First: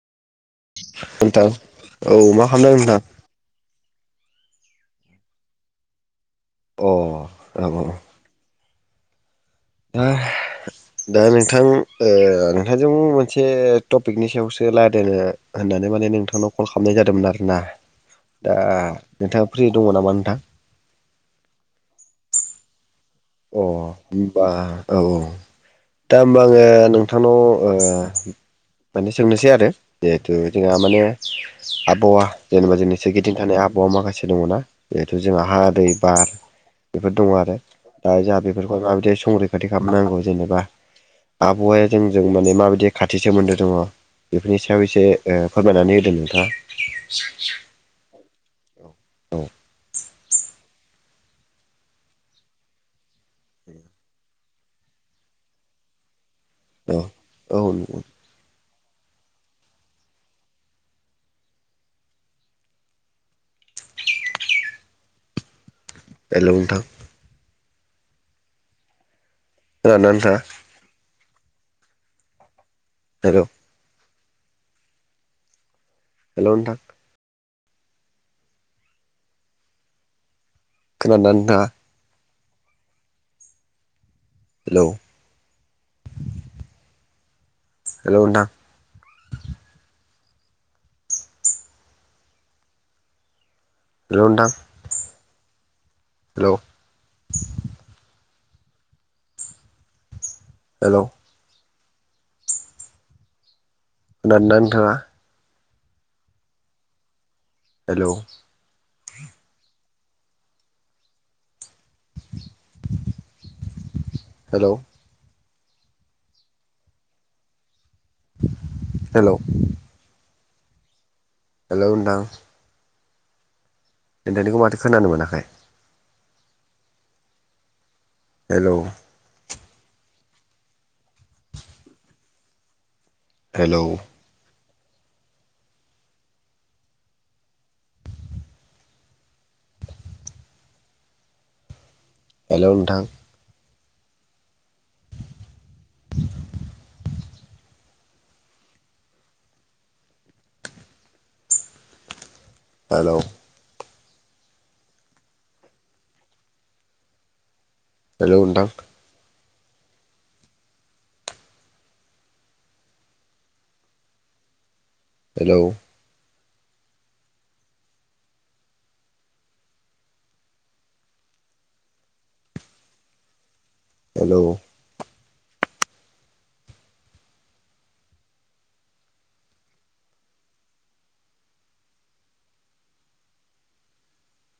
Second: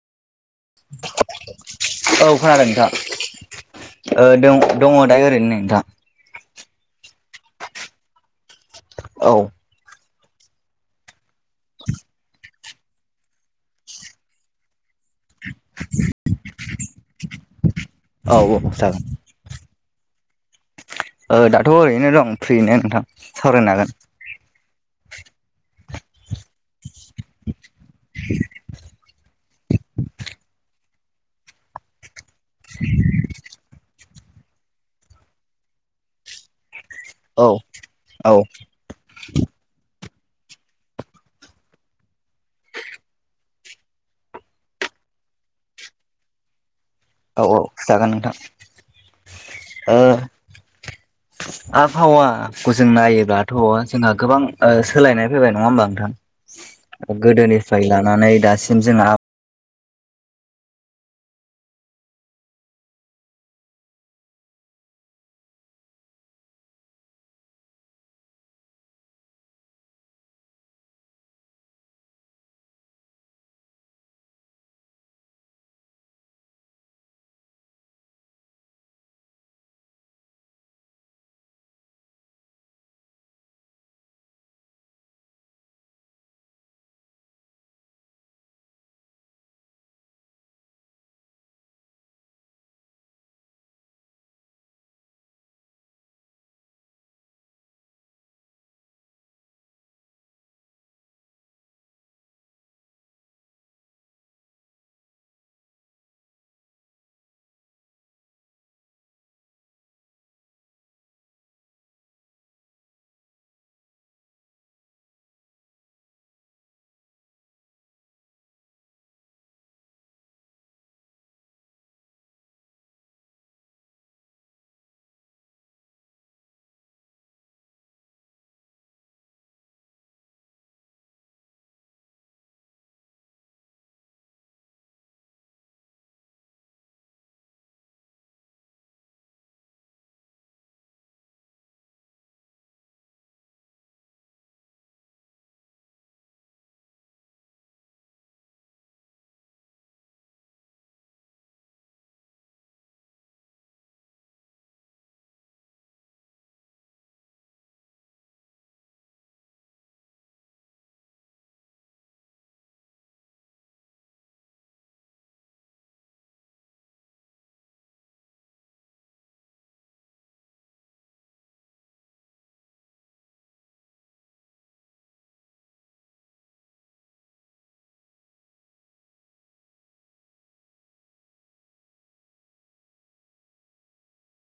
नोंथां औ खोनादों नोंथां। ओ दं दङ दा ओरैनो नोंथाङा औ आं औ। दा दा नोंथां ओ नोंथांजों मोनसे टपिकनि सायावसो रायलायनो होननानै होननानै माने नोंथांनाव कल खालामनाय जादोंमोन आरोना औ दा जागोन। नोंथाङा फ्रि दङ नामा नोंथां? दाथ' ओरैनो दं फ्रिनो नोंथां। अ सावरायनो हागोन होनबा औ औ दा होनबा आङो ओ नोंथांनाव ओ माने सोंनोसै आरो जिहेथु जोंहा माने आबहावा जेनेबा जोंनि सोरगिदिं थानाय आबहावा माखासे दङना बे जिहेथु जोंहा हा दैै बार बेफोर दङ औ दा औ जोंहा बेफोरखौ माबायदि संरैखाथि खालामनांगौ जेनेबा। आबहावाया जोंजों माने माबायदि खाथि सोमोन्दो दङ। बेफोरनि सायाव एसे फोरमायनानै होदों नोंथाङा? औ औ जागोन नोंथां। औ। ओ आबहावाखौ जों नायोब्लाथ' जोंहा गोबां सोलायनाय फैबाय नङा होमबा नोंथां। औ गोदोनिफ्राय लानानै दासिम जोंहा हेल नोंथां खोनादों ना नोंथां? हेल' हेलौ नोंथां। खोनादोंना नोंथाङा? हेलौ हेलौ नोंथां हेलौ नोंथां हेलौ हेलौ खोनादों ना नोंथाङा? हेलौ। हेलौ हेलौ हेलौ नोंथां? नोंथांनिखौ माथो खोनानो मोनाखै? हेलौ हेलौ हेल नोंथां। हेल' हेलौ नोंथां। हेलौ हेल'